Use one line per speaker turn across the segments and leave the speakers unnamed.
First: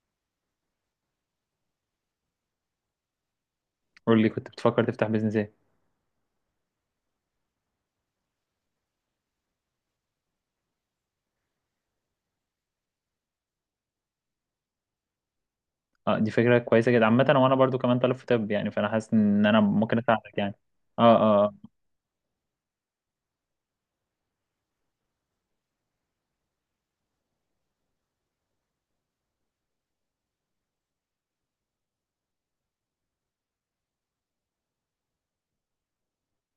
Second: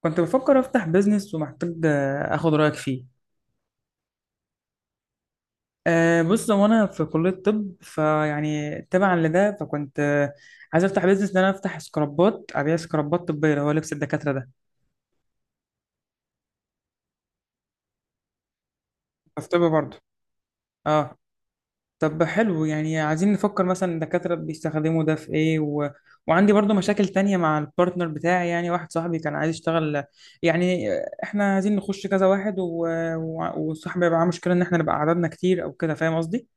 كنت بفكر افتح بيزنس ومحتاج اخد رايك فيه.
قول لي، كنت بتفكر تفتح بيزنس ايه؟
بص، هو انا في كليه طب، فيعني تبعا لده فكنت عايز افتح بيزنس ان انا افتح سكرابات، ابيع سكرابات طبيه اللي هو لبس الدكاتره ده.
اه، دي فكره كويسه جدا عامه، وانا برضو كمان طالب في طب، يعني فانا حاسس ان
في طب
انا
برضه.
ممكن اساعدك يعني.
اه.
اه، اه،
طب حلو، يعني عايزين نفكر مثلا الدكاتره بيستخدموا ده في ايه وعندي برضه مشاكل تانية مع البارتنر بتاعي، يعني واحد صاحبي كان عايز يشتغل، يعني احنا عايزين نخش كذا واحد وصاحبي يبقى معاه مشكله ان احنا نبقى عددنا كتير او كده، فاهم قصدي؟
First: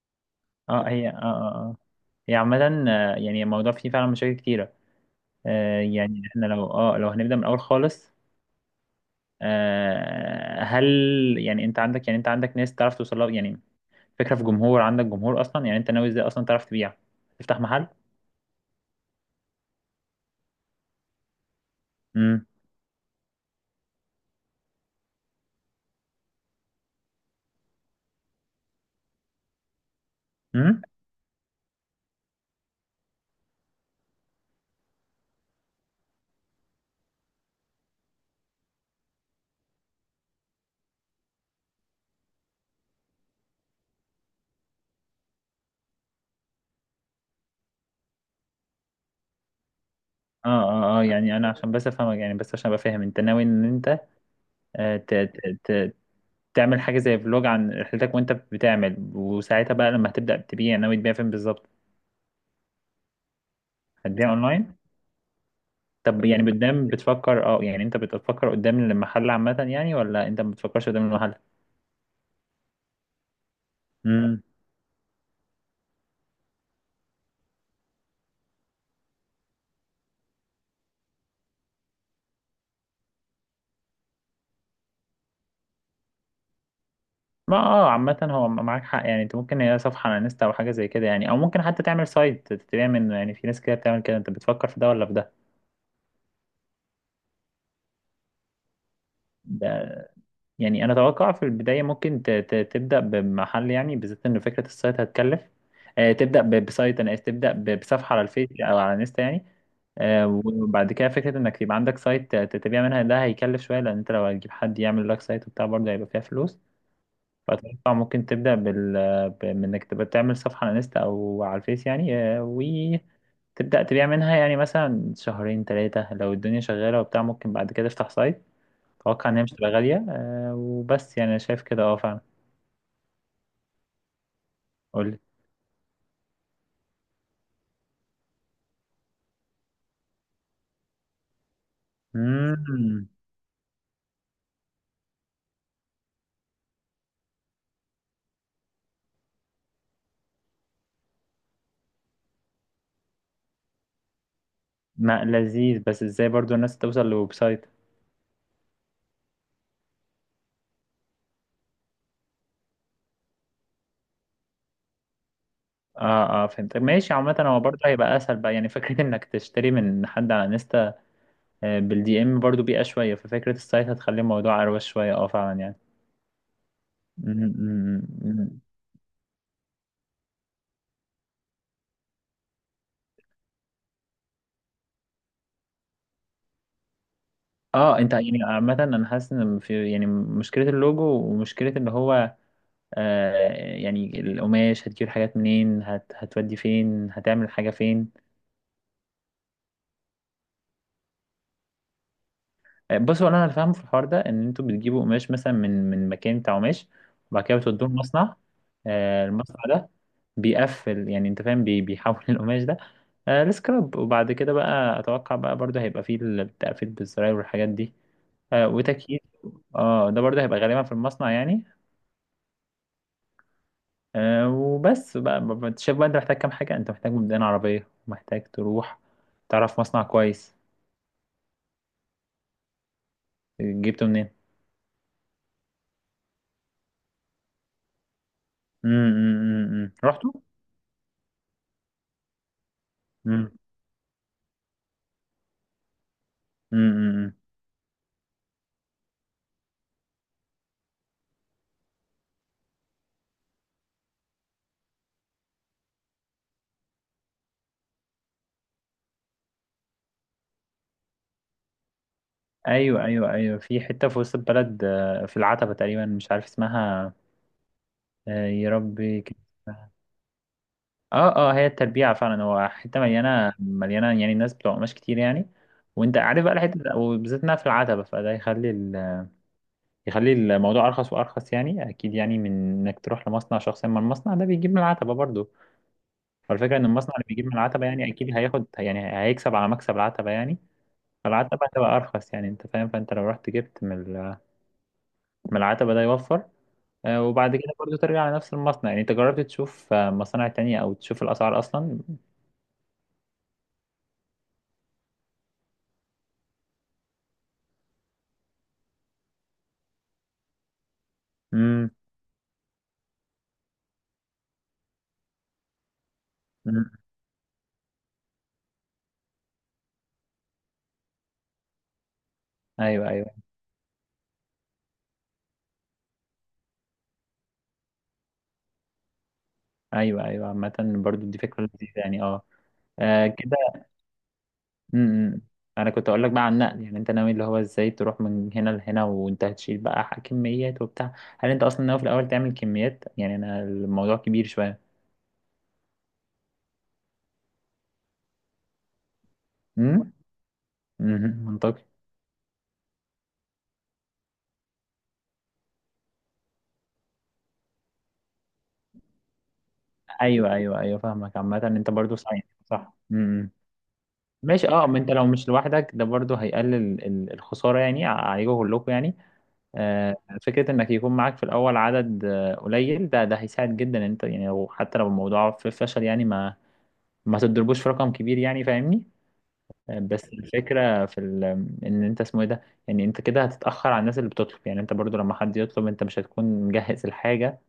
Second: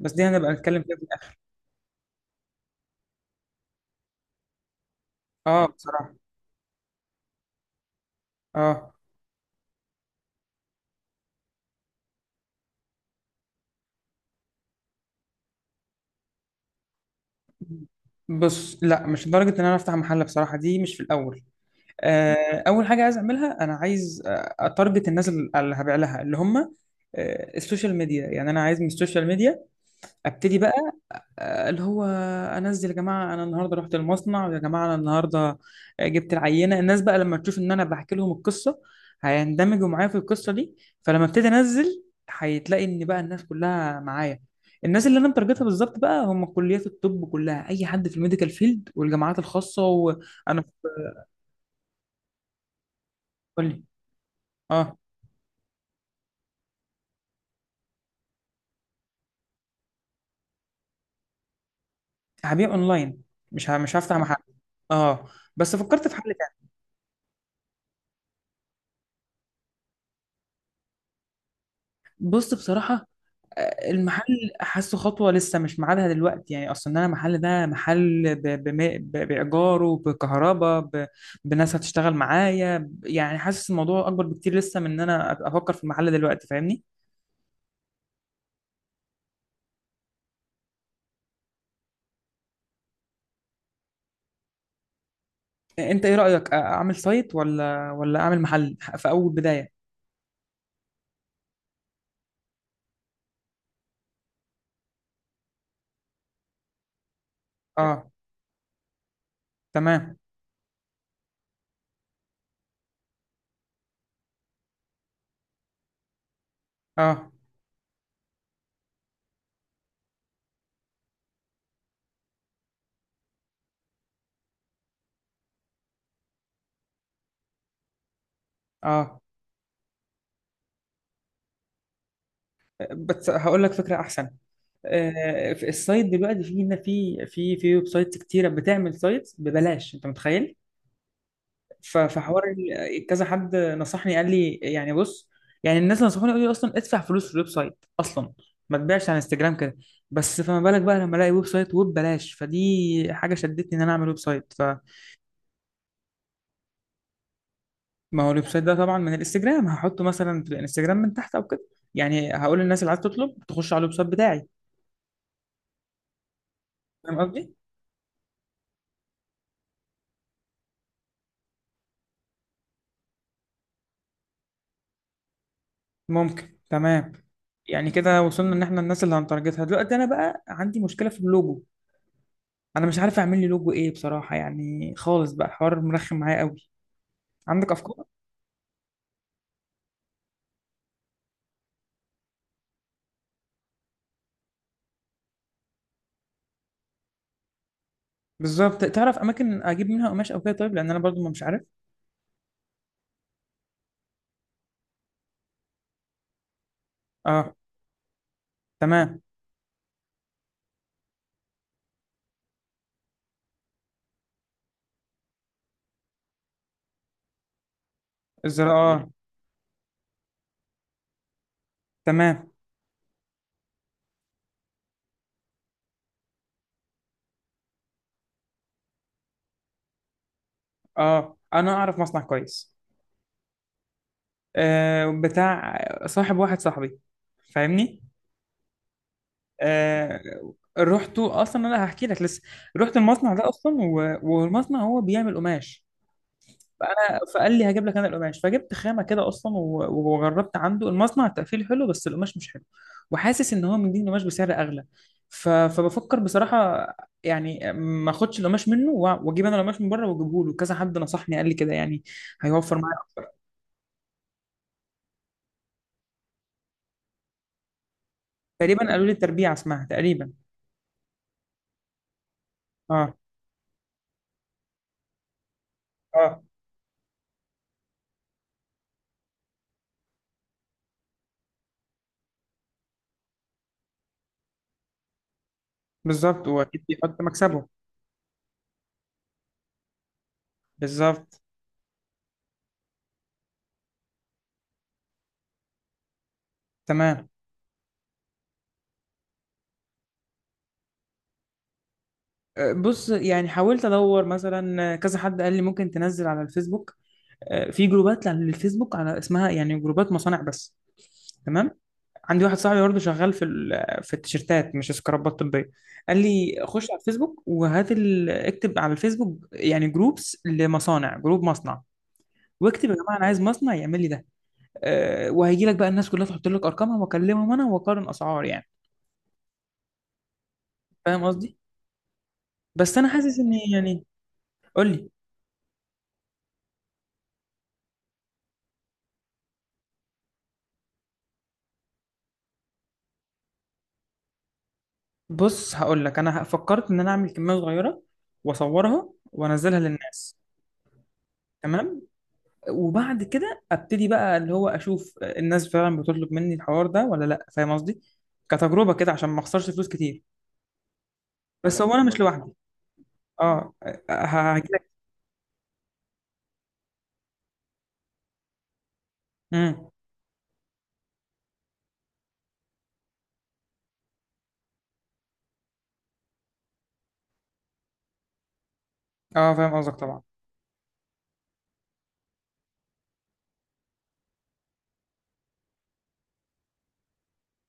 بس دي هنبقى
اه،
نتكلم
آه،
فيها في
هي، اه، اه،
الآخر.
آه. هي عامه. يعني الموضوع فيه فعلا مشاكل كتيره.
اه بصراحة،
يعني احنا لو هنبدا من الاول خالص.
اه.
آه هل يعني انت عندك، ناس تعرف توصل لها، يعني فكره في جمهور، عندك جمهور اصلا؟ يعني انت ناوي ازاي اصلا تعرف تبيع، تفتح محل؟
بص، لا، مش لدرجة ان انا افتح محل بصراحة، دي مش في الاول.
امم.
اول حاجة عايز اعملها، انا عايز اتارجت الناس اللي هبيع لها، اللي هم السوشيال ميديا. يعني انا عايز من السوشيال ميديا ابتدي بقى،
امم.
اللي هو انزل، يا جماعه انا النهارده رحت المصنع، ويا جماعه انا النهارده جبت العينه. الناس بقى لما تشوف ان انا بحكي لهم القصه، هيندمجوا معايا في القصه دي. فلما ابتدي انزل، هتلاقي ان بقى الناس كلها معايا. الناس اللي انا مترجتها بالظبط بقى هم كليات الطب كلها، اي حد في الميديكال فيلد والجامعات الخاصه،
اه،
وانا
اه، اه، يعني انا عشان بس افهمك، يعني بس عشان ابقى فاهم، انت ناوي
قول
ان
لي.
انت آه،
اه.
ت- ت- ت- تعمل حاجة زي فلوج عن رحلتك وانت بتعمل، وساعتها بقى لما هتبدأ تبيع ناوي تبيع فين بالظبط؟
هبيع اونلاين، مش هفتح
هتبيع
محل.
اونلاين؟
اه. بس فكرت في حل
طب يعني
تاني.
قدام بتفكر، يعني انت بتفكر قدام المحل عامة يعني، ولا انت ما بتفكرش قدام المحل؟
بص بصراحه، المحل
امم.
حاسه خطوة لسه مش ميعادها دلوقتي، يعني أصلا أنا المحل ده محل بإيجاره، بكهرباء، بناس هتشتغل معايا، يعني حاسس الموضوع أكبر بكتير لسه من إن أنا أبقى أفكر في المحل دلوقتي، فاهمني؟
ما، عامة هو معاك حق، يعني انت ممكن هي صفحة على انستا او حاجة زي كده يعني، او ممكن حتى تعمل سايت تبيع منه يعني، في ناس كده بتعمل كده، انت بتفكر في ده ولا في ده؟
أنت إيه رأيك، أعمل سايت ولا أعمل محل في أول بداية؟
ده، يعني انا اتوقع في البدايه ممكن تبدا بمحل، يعني بالذات ان فكره السايت هتكلف. تبدا بسايت، انا آسف، تبدا
أه.
بصفحه على الفيس او على انستا يعني.
تمام.
وبعد كده فكره انك يبقى عندك سايت تبيع منها، ده هيكلف شويه، لان انت لو هتجيب حد يعمل لك سايت وبتاع برضه هيبقى فيها فلوس.
أه.
فاتوقع ممكن من انك تبقى تعمل صفحه على انستا او على الفيس، يعني وتبدا تبيع منها، يعني مثلا شهرين ثلاثه لو الدنيا شغاله وبتاع ممكن بعد كده تفتح سايت.
أه.
اتوقع ان هي مش تبقى غاليه، وبس، يعني انا شايف كده، اه، فعلا.
بس هقول لك فكرة أحسن.
قول لي.
في السايت دلوقتي، في ويب سايتس كتيره بتعمل سايتس ببلاش، انت متخيل؟ فحوار
امم.
كذا حد نصحني، قال لي يعني بص، يعني الناس اللي نصحوني قالوا لي اصلا ادفع فلوس في الويب سايت اصلا، ما تبيعش على انستجرام كده. بس فما بالك بقى لما الاقي ويب سايت وببلاش، فدي حاجه شدتني ان انا اعمل ويب سايت. فما
ما لذيذ، بس ازاي برضو الناس توصل لويب سايت؟
هو الويب سايت ده طبعا من الانستجرام، هحطه مثلا في الانستجرام من تحت او كده. يعني هقول للناس اللي عايز تطلب تخش على الويب سايت بتاعي،
اه، اه، فهمت، ماشي.
فاهم
عامة
قصدي؟
هو برضه هيبقى اسهل بقى، يعني فكرة انك تشتري من حد على انستا. بالدي ام برضه بيئة شوية، ففكرة السايت هتخلي الموضوع اروش شوية، اه، فعلا يعني.
ممكن. تمام.
مم.
يعني
مم.
كده
مم.
وصلنا ان احنا الناس اللي هنتارجتها دلوقتي. انا بقى عندي مشكله في اللوجو، انا مش عارف اعمل لي لوجو ايه بصراحه، يعني خالص بقى الحوار مرخم معايا قوي. عندك
اه،
افكار؟
انت يعني عامة انا حاسس ان في يعني مشكلة اللوجو، ومشكلة ان هو آه يعني القماش هتجيب الحاجات منين، هتودي فين، هتعمل حاجة فين؟
بالظبط، تعرف اماكن اجيب منها قماش او كده طيب، لان انا برضو ما مش عارف.
بصوا، انا اللي فاهمه في الحوار ده ان انتوا بتجيبوا قماش مثلا من مكان بتاع قماش، وبعد
اه.
كده بتودوه المصنع.
تمام.
المصنع ده بيقفل، يعني انت فاهم، بيحول القماش ده لسكراب، وبعد كده بقى اتوقع بقى برضه هيبقى فيه التقفيل بالزراير والحاجات دي
الزراعه، اه.
وتكييف. اه، ده برضه هيبقى غالبا في المصنع يعني.
تمام.
وبس بقى، انت شايف بقى انت محتاج كام حاجه؟ انت محتاج مبدئيا عربيه، محتاج تروح تعرف مصنع كويس.
اه، انا اعرف مصنع كويس.
جبته منين؟
بتاع صاحب واحد صاحبي، فاهمني؟
امم.
آه
رحتوا؟
رحت اصلا، انا هحكي لك لسه. رحت المصنع ده
امم.
اصلا، والمصنع هو بيعمل قماش.
امم، امم، امم.
فقال لي هجيب لك انا القماش، فجبت خامه كده اصلا، وجربت عنده المصنع. التقفيل حلو، بس القماش مش حلو، وحاسس ان هو مديني قماش بسعر اغلى. فبفكر بصراحه يعني ما اخدش القماش منه، واجيب انا القماش من بره واجيبه له. كذا حد نصحني قال لي كده، يعني هيوفر معايا
ايوه،
اكتر.
ايوه، ايوه، في حته في وسط البلد في العتبه تقريبا، مش عارف اسمها. يا
تقريبا قالوا لي
ربي، كان
التربيع اسمها
اسمها.
تقريبا.
اه، اه، هي التربيع فعلا، هو حته
اه.
مليانه مليانه يعني، الناس بتوع قماش كتير يعني. وانت
اه.
عارف بقى الحته، وبالذات انها في العتبه، فده يخلي الموضوع ارخص وارخص، يعني اكيد يعني، من انك تروح لمصنع شخصيا، ما المصنع ده بيجيب من العتبه برضه.
بالظبط،
فالفكره
واكيد
ان المصنع
بيحط
اللي بيجيب من
مكسبه.
العتبه يعني اكيد هياخد، يعني هيكسب على مكسب العتبه يعني.
بالظبط.
فالعتبه هتبقى ارخص، يعني انت فاهم، فانت لو رحت جبت من العتبه ده يوفر.
تمام.
وبعد كده برضو ترجع على نفس المصنع، يعني انت جربت تشوف مصانع تانية، او تشوف الاسعار اصلا؟
بص يعني حاولت ادور مثلا. كذا حد قال لي ممكن تنزل على الفيسبوك، في جروبات على الفيسبوك على اسمها، يعني جروبات مصانع بس. تمام.
امم.
عندي واحد صاحبي برضه شغال في في التيشيرتات، مش سكرابات طبيه، قال لي خش
أمم.
على الفيسبوك وهات اكتب على الفيسبوك يعني جروبس لمصانع، جروب مصنع، واكتب يا
ايوه،
جماعه انا
ايوه،
عايز مصنع يعمل لي ده. أه، وهيجي لك بقى الناس كلها تحط لك ارقامها، واكلمهم انا واقارن اسعار يعني.
ايوه. ايوه، عامة
فاهم
برضو دي
قصدي؟
فكرة لذيذة يعني، اه.
بس انا حاسس ان
كده.
يعني، قول لي.
امم. انا كنت اقول لك بقى عن النقل، يعني انت ناوي اللي هو ازاي تروح من هنا لهنا وانت هتشيل بقى، كميات وبتاع؟ هل انت اصلا ناوي في الاول تعمل كميات؟ يعني انا الموضوع كبير شوية.
بص هقول لك، انا فكرت ان انا اعمل كميه صغيره واصورها وانزلها
امم.
للناس.
أمم، منطقي.
تمام. وبعد كده ابتدي بقى، اللي هو اشوف الناس فعلا بتطلب مني الحوار ده ولا لا، فاهم قصدي؟ كتجربه كده عشان ما اخسرش فلوس كتير.
ايوه، ايوه، ايوه فاهمك، عامة
بس
انت
انا فاهم، مش
برضو
قصدك
ساينس.
لوحدي.
صح. امم.
اه.
ماشي،
هجيلك.
ما انت لو مش لوحدك ده برضه هيقلل الخسارة يعني عليكم كلكم يعني.
امم.
آه، فكرة انك يكون معاك في الاول عدد قليل، ده ده هيساعد جدا إن انت يعني، حتى لو الموضوع في فشل، يعني ما تضربوش في رقم كبير، يعني فاهمني.
اه، فاهم قصدك طبعا.
بس الفكرة ان انت اسمه ايه ده، يعني انت كده هتتأخر على الناس اللي بتطلب، يعني انت برضه لما حد يطلب انت مش هتكون مجهز الحاجة.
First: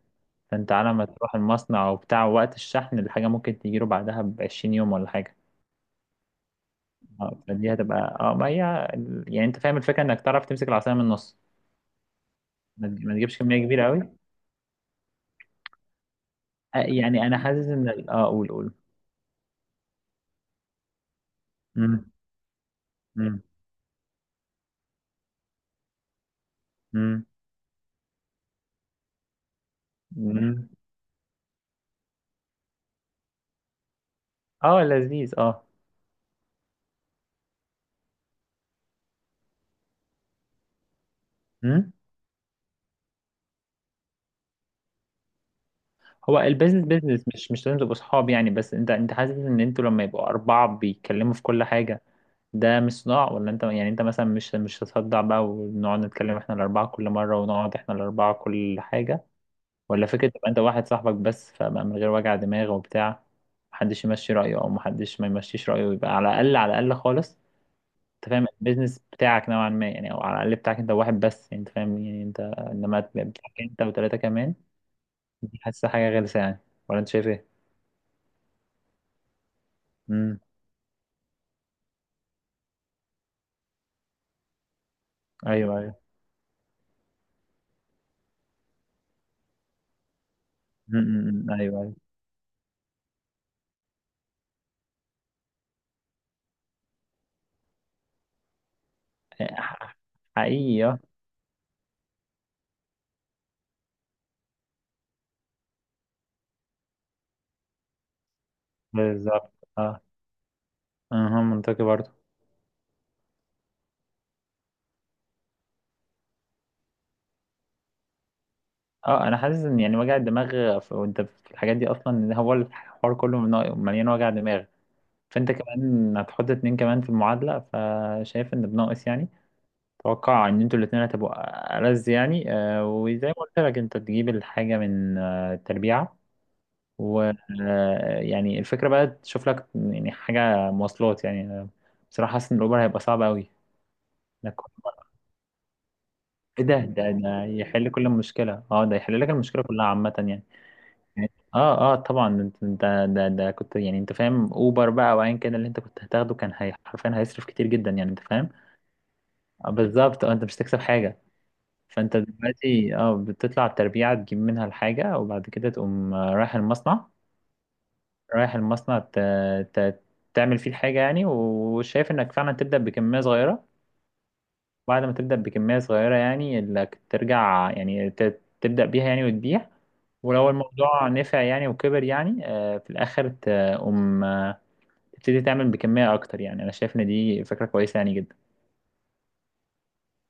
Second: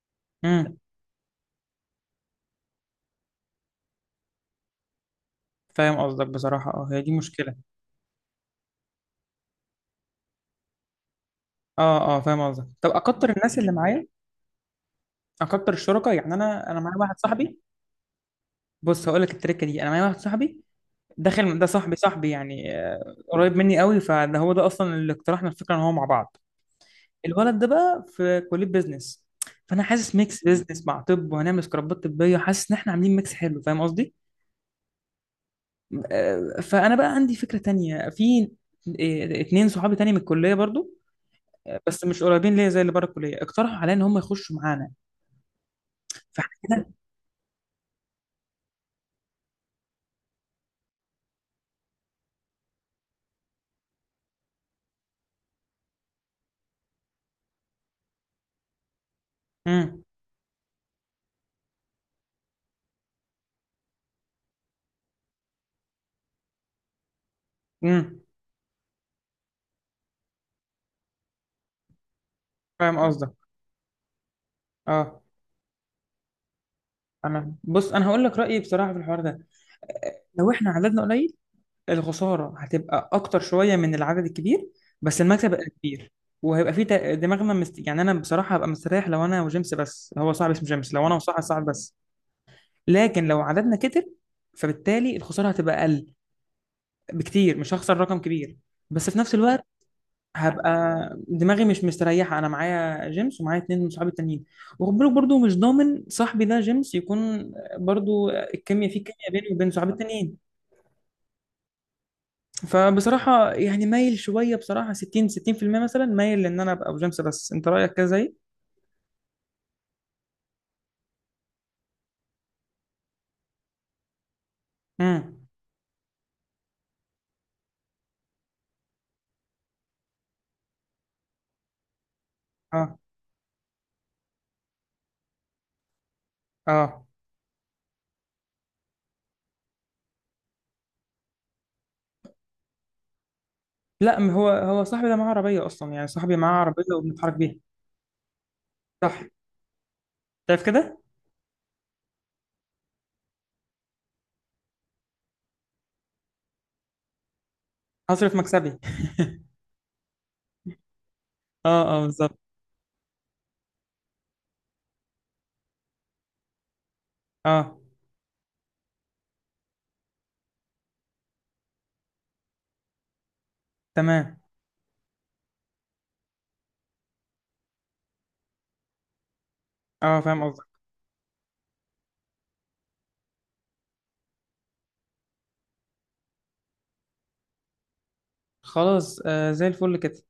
فانت
امم.
على ما تروح المصنع وبتاع وقت الشحن، الحاجة ممكن تجيله بعدها ب 20 يوم ولا حاجة.
فاهم قصدك بصراحه، اه هي دي
اه،
مشكله.
فدي هتبقى، ما هي، يعني انت فاهم الفكره انك تعرف تمسك العصايه من النص.
اه. اه، فاهم قصدك. طب
ما
اكتر
تجيبش
الناس
كميه
اللي
كبيره
معايا،
قوي.
اكتر الشركاء يعني، انا معايا واحد
يعني انا
صاحبي.
حاسس ان قول قول.
بص هقول لك التركه دي، انا معايا واحد صاحبي داخل ده، صاحبي
امم.
صاحبي يعني،
امم.
قريب مني قوي. فده هو ده اصلا اللي اقترحنا الفكره ان هو مع بعض.
امم.
الولد ده بقى في كليه بيزنس، فانا حاسس ميكس
امم.
بيزنس مع طب، وهنعمل سكرابات طبيه. حاسس ان احنا عاملين ميكس حلو، فاهم قصدي؟
اه، لذيذ، اه.
فانا بقى عندي فكره تانية في اتنين صحابي تاني من الكليه برضو،
امم.
بس مش قريبين ليا زي اللي بره الكليه، اقترحوا عليا ان هم يخشوا معانا.
هو
فكده.
البيزنس بيزنس، مش لازم تبقوا صحاب، يعني بس انت حاسس ان انتوا لما يبقوا اربعه بيتكلموا في كل حاجه، ده مش صداع؟ ولا انت يعني انت مثلا مش هتصدع بقى ونقعد نتكلم احنا الاربعه كل مره ونقعد احنا الاربعه كل حاجه،
امم.
ولا فكرة تبقى انت واحد صاحبك بس، فبقى من غير وجع دماغ وبتاع، محدش يمشي رأيه او محدش ما يمشيش رأيه، يبقى على الأقل على الأقل خالص
امم.
انت فاهم البيزنس بتاعك نوعا ما يعني، او على الأقل بتاعك انت واحد بس، يعني انت فاهم، يعني انت
فاهم
انما تبقى
قصدك.
بتاعك انت وثلاثة كمان.
اه.
دي حاسة حاجة غلسة يعني، ولا انت شايف ايه؟
انا بص، انا هقول لك رايي بصراحه في الحوار ده.
امم.
لو احنا عددنا قليل، الخسارة هتبقى أكتر شوية من العدد الكبير، بس المكسب هيبقى
ايوه، ايوه.
كبير، وهيبقى في دماغنا يعني أنا بصراحة هبقى مستريح لو أنا وجيمس بس، هو صاحبي اسمه جيمس،
امم.
لو أنا وصاحبي
أمم،
صاحب بس.
ايوه.
لكن لو عددنا كتر، فبالتالي الخسارة هتبقى أقل بكتير، مش هخسر رقم كبير، بس في نفس الوقت
ايوه،
هبقى
حقيقي، اه.
دماغي مش مستريحة، أنا معايا جيمس ومعايا اتنين من صحابي التانيين. وخد بالك برضه، مش ضامن صاحبي ده جيمس يكون برضه الكيمياء، فيه كيمياء
بالظبط،
بيني وبين صحابي
اه.
التانيين.
اها، منطقي برضه.
فبصراحة يعني مايل شوية، بصراحة 60% مثلا مايل لان انا ابقى بجيمس بس، انت رأيك كده زي؟
اه، انا حاسس ان يعني وجع الدماغ وانت في الحاجات دي اصلا، ان هو الحوار كله مليان وجع دماغ.
امم.
فانت كمان هتحط اتنين كمان في المعادلة، فشايف ان بناقص يعني. اتوقع ان انتوا الاتنين هتبقوا ألذ يعني،
اه.
وزي ما قلت لك انت تجيب الحاجة من التربيعة،
اه.
و يعني الفكرة بقى تشوف لك يعني حاجة مواصلات، يعني أنا بصراحة حاسس ان الاوبر هيبقى صعب قوي.
لا، ما هو
إنك-
هو صاحبي ده معاه عربية اصلا، يعني صاحبي معاه
ايه ده،
عربية
ده
وبنتحرك
ده
بيها.
يحل كل المشكلة، اه، ده
صح.
يحل لك المشكلة كلها عامة يعني.
شايف كده.
اه، اه، طبعا، ده كنت، يعني انت فاهم اوبر بقى، وايا كان اللي انت كنت هتاخده كان، هي حرفيا هيصرف كتير جدا، يعني انت
هصرف
فاهم.
مكسبي
بالظبط، اه، انت مش هتكسب حاجة.
اه. اه،
فانت
بالظبط.
دلوقتي اه بتطلع التربيعة، تجيب منها الحاجة، وبعد كده تقوم
اه.
رايح المصنع ت... تعمل فيه الحاجة، يعني وشايف انك فعلا تبدأ بكمية صغيرة.
تمام.
بعد ما تبدأ بكمية صغيرة، يعني انك ترجع، يعني تبدأ بيها، يعني وتبيع.
اه، فاهم
ولو
قصدك.
الموضوع نفع يعني وكبر يعني، في الآخر تقوم تبتدي تعمل بكمية أكتر، يعني أنا شايف إن دي فكرة كويسة يعني جدا.
خلاص، آه زي الفل كده.